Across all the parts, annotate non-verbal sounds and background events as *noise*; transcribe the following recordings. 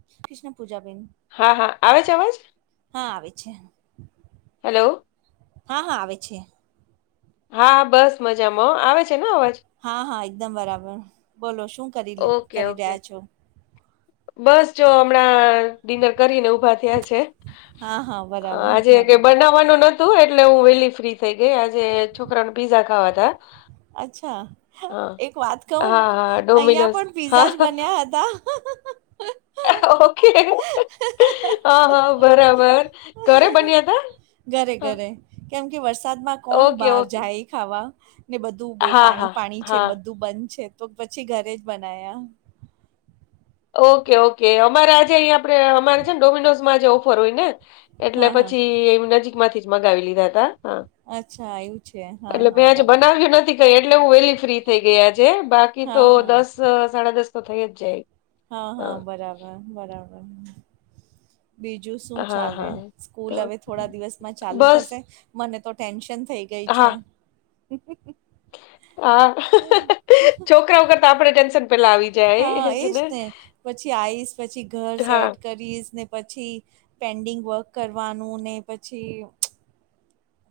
જય શ્રી કૃષ્ણ પૂજાબેન હા, હા, આવે છે અવાજ? હા આવે છે હેલો, હા હા આવે છે હા બસ મજામાં આવે છે ને અવાજ હા હા એકદમ બરાબર બોલો શું કરી ઓકે, કરી ઓકે. રહ્યા છો બસ જો હમણાં ડિનર કરીને ઉભા થયા છે હા હા બરાબર બરાબર ખાવાનું નતું એટલે હું વહેલી ફ્રી થઈ ગઈ આજે છોકરા ન પીઝા ખાવા ત અચ્છા એક વાત કહ હા, હા, અહંયા ડોમિનોઝ. પણ હા, પીઝા જ બન્યા હતા *inaudible* ઓકે હ હા બરાબર ઘરે બન્યા હતા ઘરે ઘરે કેમ કે વરસાદમાં કોણ ઓકે, બાર ઓકે. જાય ખાવા ને બધું બહ હા, પાણી હા, પાણી છે હા. બધું બંધ છે તો પછી ઘરે જ બના્યા ઓકે ઓકે અમારે આજે અહીંયા આપડે અમારે છે ને ડોમિનોઝમાં આજે ઓફર હોય ને એટલે હા હા પછી એમ નજીક માંથી જ મગાવી લીધા હતા હા અચ્છા એવું છે હા એટલે હા મેં આજે બરાબર બનાવ્યું નથી એટલે હું વેલી ફ્રી થઈ ગયા છે બાકી હા તો હા દસ સાડા દસ તો થઈ જ જાય હા હા બરાબર બરાબર બીજું શું હા ચાલે હા તો સ્કૂલ હવે થોડા દિવસમાં ચાલુ બસ થશે મને તો ટેન્શન થઈ ગઈ છે હા હા છોકરાઓ કરતા આપડ ટેન્શન પેલા આવી જાય એજ ને ને પછી આઈસ પછી ઘર હા સેડ કરીશ ને પછી પેન્ડિંગ વર્ક કરવાનું ને પછી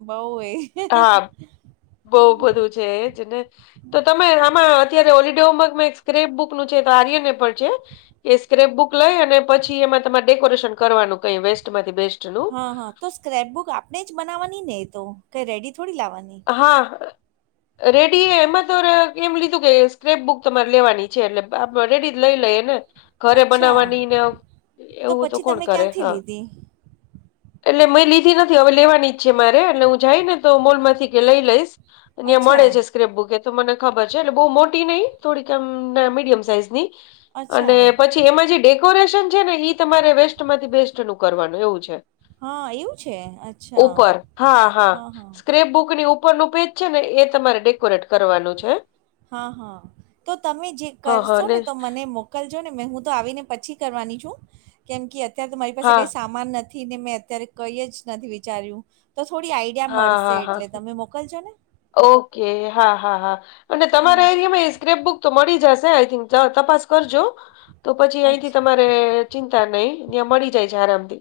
બઉ એ હા બહ બધું છે એ જ ને તો તમે આમાં અત્યારે હોલિડેમાં એક સ્ક્રેપ બુક નું છે આર્યને પણ છે એ સ્ક્રેપ બુક લઈ અને પછી એમાં તમારે ડેકોરેશન કરવાનું કઈ વેસ્ટમાંથી બેસ્ટ હા હા તો સ્ક્રેપ બુક આપણે જ બનાવવાની ને તો કઈ રેડી થોડી લાવવાની હા રેડી એમાં તો એમ લીધું કે સ્ક્રેપ બુક તમારે લેવાની છે એટલે આપ રેડી જ લઈ લઈએ ને ઘરે અચ્છા બનાવવાની ને એવું તો પછી કોણ તમે કરે ક્યાંથી હા લીધી? એટલે મેં લીધી નથી હવે લેવાની ઈચ્ છેે મારે એટલે હું જાય ને તો મોલ માંથી લઈ લઈશ અને્યાં મળે અચ્છા છે સ્કપ બુકે તો મને ખબર છે એટલે બહુ મોટી નહીં થોડીકમ મીડિયમ સાઈઝની અચ્છા અને પછી એમાં જે ડેકોરેશન છે ને એ તમારે વેસ્ટ માંથી બેસ્ટ નું કરવાનું એવું છે. હા એવું છે અચ્છા ઉપર હા હા સ્ક્રેપ બુક ની ઉપરનું પેજ છે ને એ તમારે ડેકોરેટ કરવાનું છે. હા હા તો તમે જે હા હા કરશો ને તો મને મુ લજો ને હું તો આવીને પછી કરવાની છું કેમ કે અત્યારે તો મારી પાસે હા કાંઈ સા માન નથી ને મેં અત્યારે કંઈ જ નથી વિચાર્યું તો થોડી આઈ ક્યાં હા મળશે હા હા. એટલે તમે મોકલજો ને. ઓકે હા હા હા અને તમારા હેને એરીયામા સ્કેપ બુક. તો મળી જશે આઈ થીંક તપાસ કરજો તો પછી અહીથી તમારે ચિંતા નહી ત્યાં મળી જાય છે આરામથી.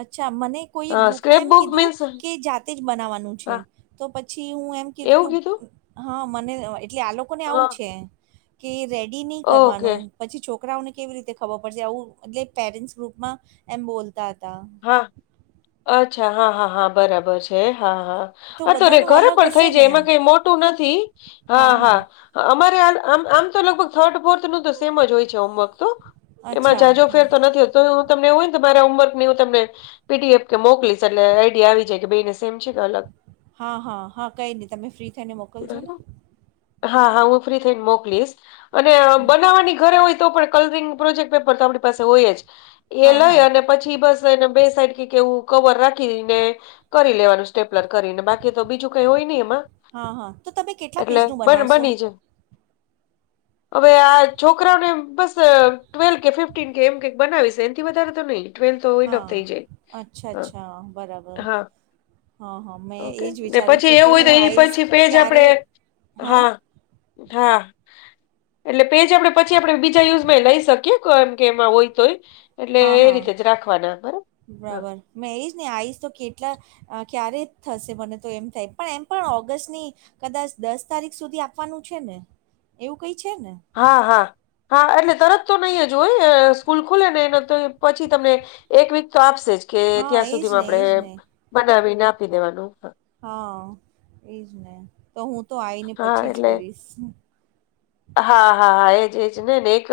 અચ્છા મને કોઈ હા ગ્રુપમાં સ્ક્રેપ એમ બુક કીધું મીન્સ કે જાત જ બનાવાનું છે હા તો પછી હું એમ ક એવું કીધું હા મને એટલે આ લોકોને આવું હા છે કે રેડી નહીં ઓકે કરવાનું પછી છોકરાઓને કેવી રીતે ખબર પડશે આવું એટલે પેરેન્ટ્સ ગ્રુપમાં એમ બોલતા હતા. હા અચ્છા હા હા હા. બરાબર છે હા હા તો હા આતો બધાનું ઘરે અલગ પણ થઈ હશે જાય ને એમાં કઈ મોટું નથી. હા હા અમારે આમ આમ તો લગભગ થર્ડ ફોર્થ નું તો સેમ જ હોય છે હોમવર્ક તો એમાં અચ્છા જાજો હા ફેર તો નથી હોતો તોય હું તમને એવું હોય ને તો મારા હોમવર્ક ની હું તમને પીડીએફ કે મોકલીશ એટલે આઈડી આવી જાય. બેય ને સેમ છે કે અલગ? હા હા હા કંઈ નહીં તમે ફ્રી થઈને મોકલજો ને. હા હા હું ફ્રી થઈને મોકલીશ અને બનાવવાની ઘરે હોય તો પણ કલરીંગ પ્રોજેકટ પેપર તો આપણી પાસે હોય એ હા લય હા અને પછી બસ એને બે સાઈડ કે એવું કવર રાખીને કરી લેવાનું છે. સ્ટેપલર કરીને બાકી તો બીજું કઈ હોય નહી એમાં હા હા તો તમે કેટલા એટલે પેજનું બનાવશો બની જાય *inaudible* હવે આ છોકરાઓને બસ ટ્વેલ કે ફિફ્ટન કે એમ કે બનાવી છે એનાથી વધારે તો નહી. ટ્વેલ તો ઈનફ હા થઈ જાય અચ્છા હા અચ્છા બરાબર હા. હા હા મેં ઓકે એ જ તો વિચારું પછી છું કે એવું હોય હું તો એની આવીશ પછી પેજ ક્યારે આપડે હા. હા એટલે પેજ આપડે પછી આપડે બીજા યુઝમાં લઈ શકીએ. એમ કે એમાં હોય તો હોય એટલે હા એ હા રીતે જ રાખવાના બરાબર મેઈજ ને આઈશ તો કેટલા અ ક્યારે થશે મને તો એમ થાય પણ એમ પણ ઓગસ્ટની કદાચ દસ તારીખ સુધી આપવાનું છે ને એવું કઈ છે ને? હા હા હા એટલે તરત તો નહીં જ હોય સ્કૂલ ખુલે ને એને તો પછી તમને એક વીક તો આપશે જ કે હા ત્યાં એ જ સુધીમાં ને એ આપણેે જ ને બનાવીને આપી દેવાનું હા એજ ને તો હું તો આઈને હા પછી જ એટલે કરીશ. હા હા હા એજ એજ ને ને એક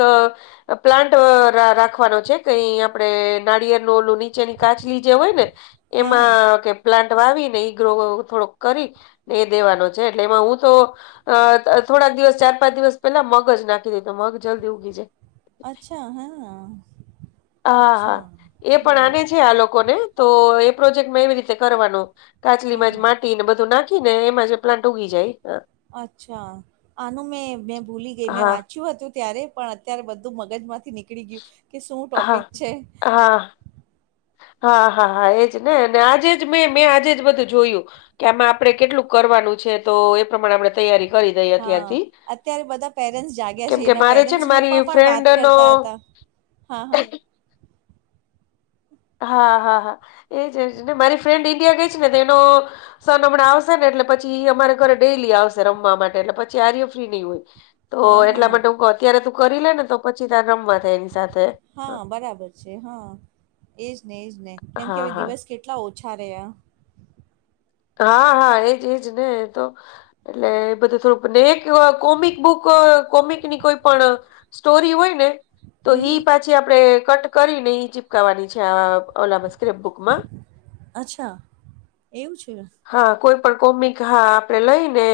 પ્લાન્ટ રાખવાનો છે કઈ આપણે નાળિયેર નુ ઓલું નીચેની કાછલી જે હોય ને હા હા એમાં કે પ્લાન્ટ વાવી ને ઈ ગ્રો થોડોક કરી ને એ દેવાનો છે એટલે એમાં હું તો થોડા દિવસ ચાર પાંચ દિવસ પેલા મગ જ નાખી દે તો મગ જલ્દી ઉગી જાય હા હા. હા હા અચ્છા એ પણ આને બરાબર છે આ લોકોને તો એ પ્રોજેક્ટ મા એવી રીતે કરવાનો. હા કાછલીમાં જ હા માટી ને બધું નાખી ને એમાં જ પ્લાન્ટ ઉગી જાય. અચ્છા આનું મેં મેં ભૂલી ગઈ મેં હા હા વાંચ્યું હતું ત્યારે પણ અત્યારે બધું મગજમાંથી નીકળી ગયું કે શું ટોપિક હા છે. હા હા હા હા એજ ને અને આજે જ મેં મેં આજે જ બધું જોયું. કે આમાં આપડે કેટલું કરવાનું છે તો એ પ્રમાણે આપણે તૈયારી કરી દઈએ હા અત્યારથી અત્યારે બધા પેરેન્ટ્સ જાગે કેમ છે કે એના મારે છે પેરેન્ટ્સ ને મારી ગ્રુપમાં પણ ફ્રેન્ડ વાત નો કરતા હતા. હા હા. હા હા હા એજ ને મારી ફ્રેન્ડ ઈન્ડિયા ગઈ છે ને તેનો સન હમણાં આવશે ને એટલે પછી એ અમારે ઘરે ડેલી આવશે રમવા માટે એટલે પછી આર્ય ફ્રી નહી હોય. તો હા એટલા હા માટે હું કવ અત્યારે તું કરી લે ને તો પછી તાર રમવા થાય એની સાથે. હા બરાબર છે હા એજ ને એજ ને કેમ કે હા હવે હા દિવસ કેટ કેટલા ઓછા રહ્યા. હા હા એજ એજ ને તો એટલે એ બધું થોડું એક કોમિક બુક કોમિકની કોઈ પણ સ્ટોરી હોય ને તો હમ એ હમ. પાછી આપણેે કટ કરી ને ચીપકાવાની છે આ ઓલા સ્ક્રેપ બુક માં અચ્છા એવું છે હા કોઈ પણ કોમિક હા આપડે લઈ ને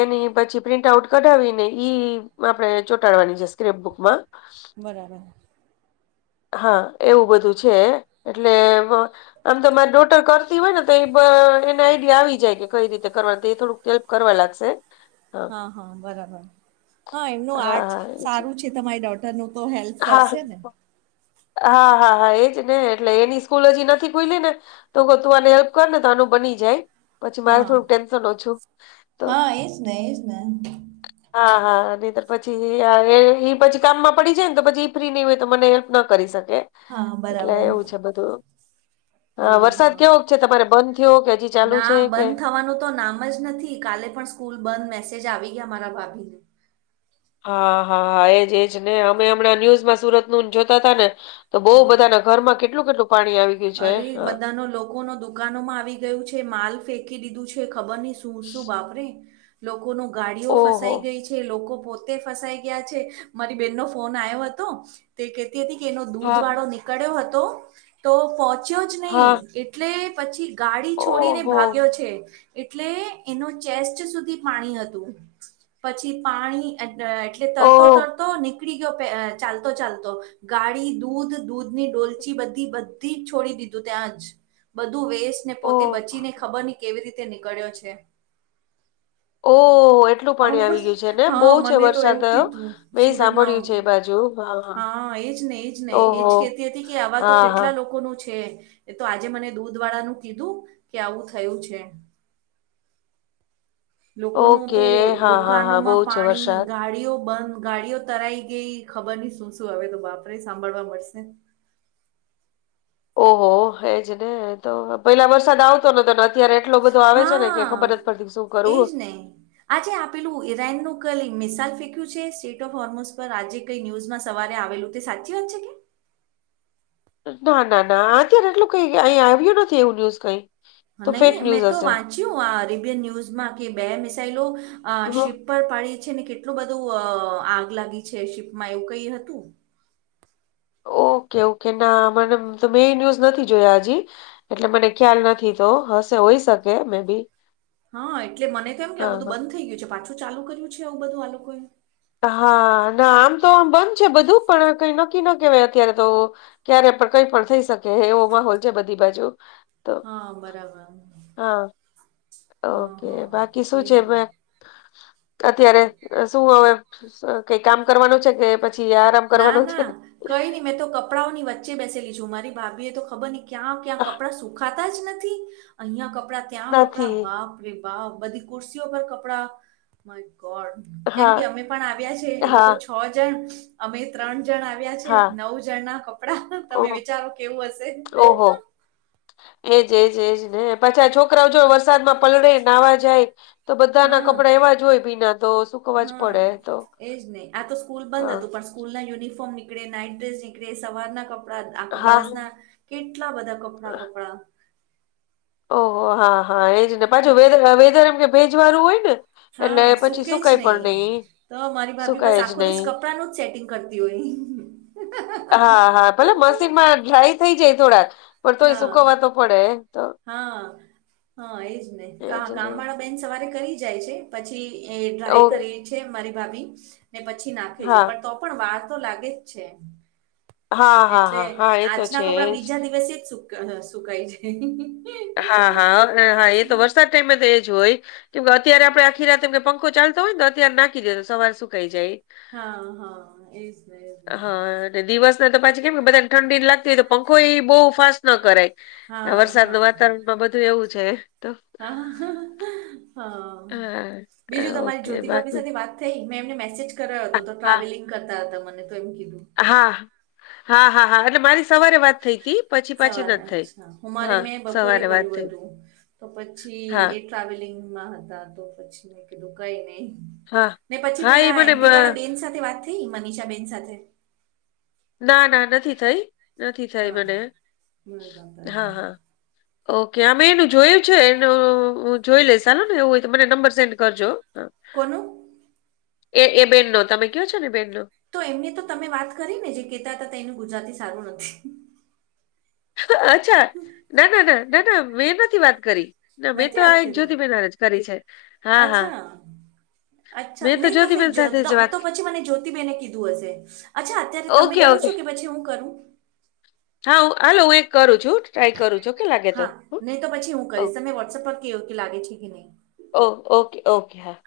એની પછી પ્રિન્ટ આઉટ કરાવીને ઈ આપણે ચોંટાડવાની છે સ્ક્રેપ બુકમાં બરાબર હા એવું બધું છે એટલે આમ તો મારી ડોટર કરતી હોય ને તો આઈડિયા આવી જાય કે કઈ રીતે કરવા તો એ થોડુંક હેલ્પ કરવા લાગશે હા હા બરાબર હા એમનું આર્ટ હા એજ સારું છે તમારી ડોટ ટર નુ તો હેલ્પ હા કરશે ને. હા હા હા એજ ને એટલે એની સ્કૂલ હજી નથી ખુઈલી ને તો તું આને હેલ્પ કર ને તો આનું બની જાય પછી મારે હા થોડું ટેન્શન ઓછું તો હા એ જ ને એ જ ને હા હા અને પછી એ આ એ પછી કામમાં પડી જાય ને તો પછી એ ફ્રી નહી હોય તો મને હેલ્પ ના કરી શકે. હા એટલે બરાબર એવું છે બધું હા વરસાદ હા કેવોક છે તમારે બંધ થયો કે હજી ચાલુ ના છે કે બંધ થવાનું તો નામ જ નથી કાલે પણ સ્કૂલ બંધ મેસેજ આવી ગયા મારા ભાભી હા હા હા એજ એજ ને અમે હમણાં ન્યુઝમાં સુરત નું જોતા હતા ને તો બહુ હા બધાને ઘરમાં કેટલું કેટલું પાણી આવી ગયું છે અરે હા બધા નો લોકો ના દુકાનો માં આવી ગયું છે માલ ફેંકી દીધું છે. ખબર નહીં શું શું બાપરે લોકો નો ગાડીઓ ઓહો ફસાઈ ગઈ છે લોકો પો ફસાઈ ગયા છે મારી બેન ન ફોન આવ્યો હતો તે કેતી હતી કે એનો દૂધ હા વાળો ની કડ્યો હતો તો પહોંચ્યો જ હા નહીં એટલે પછી ગાડી છોડીને ઓહો ભાગ્યો છે. એટલે એનું ચેસ્ટ સુધી પાણી હતું પછી પાણી એટલે તરતો ઓહ તરતો ની કડી ગયો ચાલતો ચાલતો ગાડી દૂધ દૂધ ની ડોલચી બધી બ ધી છોડી દીધું ત્યાં જ બધું વેસ્ટ ને પોતે ઓહ બચીને ખબર ની કેવી રીતે નીકળ્યો છે. ઓ એટલું પાણી આવું બસ આવી ગયું છે ને બહુ હા છે મને તો વરસાદ એવું થયો કીધું મેં એ સુરતમાં સાંભળ્યું છે એ બાજુ હા એજ ને એજ ને એજ ઓહો કેતી હતી કે આવા તો હા હા કેટલા લોકોનું છે. એ તો આજે મને દૂધ વાળાનુ કીધું કે આવું થયું છે. લોકોનું ઓકે તો હા હા હા બહુ દુકાનોમાં છે પાણી વરસાદ ગાડીઓ બંધ ગાડીઓ તરાઈ ગઈ ખબર નહી શું શું હવેતો બાપરે સાંભળવા મળશે ઓહો એજ ને તો પેલા વરસાદ આવતો નતો ન અ ત્યારે એટલો બધો આવે છે ને કે ખબર હા જ પડતી શું કરું. એજ ને. આજે આપેલું ઈરાન નું કઈ મિસઇલ ફેક્યું છે સ્ટેટ ઓફ હોર્મોસ પર આજે કઈ ન્યૂુઝમાં સવારે આવેલું એ સાચી વાત છે કે? ના ના ના અત્યારે એટલું કઈ અહી આવ્યું નથી એવું ન્યૂઝ કઈ. તો ફેક નહીં મેં ન્યૂઝ તો હશે વાંચ્યું આ અરેબિયન ન્યૂઝમાં કે બે મિસાઇલો શીપ પર પાડી છે ને કેટલું બધું આગ લાગી છે શીપમાં એવું કઈ હતું ઓકે ઓકે ના મને તો મે ન્યુઝ નથી જોયા હજી. એટલે મને ખ્યાલ નથી તો હશે હોય શકે મે બી હા એટલે મને તો એમ કે આ હા, બધું હા. બંધ થઈ ગયુ, છે પાછું ચાલુ કર્યું છે આવું બધું આ લોકોએ હા ના આમ તો આમ બંધ છે, બધું પણ કઈ નક્કી ન કેવાય અત્યારે તો ક્યારે પણ કઈ પણ થઈ શકે એવો માહોલ છે બધી બાજુ તો હા બરાબર હા હા ઓકે હા બાકી શું છે. એજ ને અત્યારે શું હવે. કઈ કામ કરવાનું છે કે પછી આરામ ના કરવાનું છે. ના કઈ નહી મેં તો કપડાંઓની વચ્ચે બેસેલી છું મારી ભાભી તો ખબર હી ક્યાં ક્યાં આહ, કપડા સુખા જ નથી અહિયાં કપડા ત્યાં કપડા નથી. બાપ ર વા બધી કુર્સીઓ પર કપડા ગ કેમ હા, કે અમે પણ આવ્યા એ લોકો હા, છ જણ અમે ત્રણ જણ આવે આવ્યા છે હા. નવ જણ ના કપડા ઓ તમે વિચારો કેવું હશે. ઓહો! એજ એજ એજ ને પાછા છોકરાઓ જો વરસાદમાં પલળે નાહવા જાય. તો બધા ના હા કપડા એવા જ હોય ભીના તો સુકવા જ હા પડે તો એજ નહીિ આ તો સ્કૂલ બંધ હા હતુ, પણ સ્કૂલ ના યુનિફોર્મ નીકળે નાઈટ ડ્રેસ નીકળે સવારના કપડા આ હા દિવસના કેટલા બધા કપડાં કપડા ઓહ હા હા એજ ને પાછું વેધ વેધર એમ કે ભેજ વાળું હોય ને એટલે હા પછી સુકે જ સુકાય નહી પણ તો મારી ભાભી બસ સુકાય જ આખો દસ નહી કપ આપનું જ સેટિંગ કરતી હોય. હા હા ભલે મશીનમાં ડ્રાય થઈ જાય થોડાક પણ તોય હા સુકવવા તો પડે તો હા હા એજ નહી, એજ ને કામળ બેન સવારે કરી જાય છે પછી એ ઓ ડ્રાય કરી છે મારી ભાભી ને પછી નાખે છે હા પણ તો પણ વાર તો લાગે જ છે. હા હા એટલે હા હા એ તો આજના છે કપડા એજ બીજા દિવસે જ સુકાય જાય. હા હા હા એ તો વરસાદ ટાઈમે તો એ જ હોય. કેમકે અત્યારે આપડે આખી રાતમને પંખો ચાલતો હોય ને અત્યારે નાખી દે તો સવાર સુકાઈ જાય. હા હા એજ એજ દિવસ નાને તો પાછી કેમ કે બધાને ઠડી લાગતી હોય, તો પંખો એ બહુ ફાસ્ટ ન કરાય આ હા વરસાદ ન વાતાવરણમાં બધુ એવુ છે, તો હ હા હા બીજું તમારી ઓકે જ્યોતિભાભી બાકી સાથે વાત મેં એમને મેસેજ કર્યો હતો, હા તો હા ટ્રાવેલિંગ કરતા હતા મને તો એમ કીધુ હા હા હા હા અનેટ મારી સવારે વાત થઈ ગ સવારે્છા હુ, મારે મેં બપોરે સવારે વાત કર્યું થઈ હતું તો હા પછી ટ્રાવેલિંગ માં હતા તો પછી દુખાય નહી હા ને પછી હા એ પેલા મને એમી વાળા બ- બેન સાથે વાત થઈ મનીષા બેન સાથે ના ના નથી થઈ નથી થઈ, હા. મને હા બરાબર. હા ઓકે અમે એનું જોયું છે, એનુ જોઈ લઈશ ચાલો ને એવું હોય તો મને નંબર સેન્ડ કરજો હ કોનું એ એ બેનનોો તમે કયો છો, ને બેનનો તો એમને તો તમે વાત કરી ને જે કહેતા હતા એનું ગુજરાતી સારુ નથી અચ્છા ના ના ના ના ના મેં નથી વાત કરી ના મેં તો નથી વાત આ એક જ્યોતિ કરી બહેનારે જ કરી છે, હા હા અચ્છા અચ્છા મેં તો જ્યોતિબેન નહી, સાથે તો જ વાત તો પછી મને જ્યોતિબેને કીધું હશે અચ્છા અત્યારે તમે ઓકે કરો ઓકે છો, કે પછી હુ કરુ હા હું હાલો હુ, એક કરુ છુ. હા નહી તો પછી હું ઓ કરીશ તમે વોટ્સઅપ પર કેો કે લાગે છે, કે નહી ઓ ઓકે ઓકે હા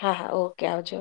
હા હા ઓકે આવજો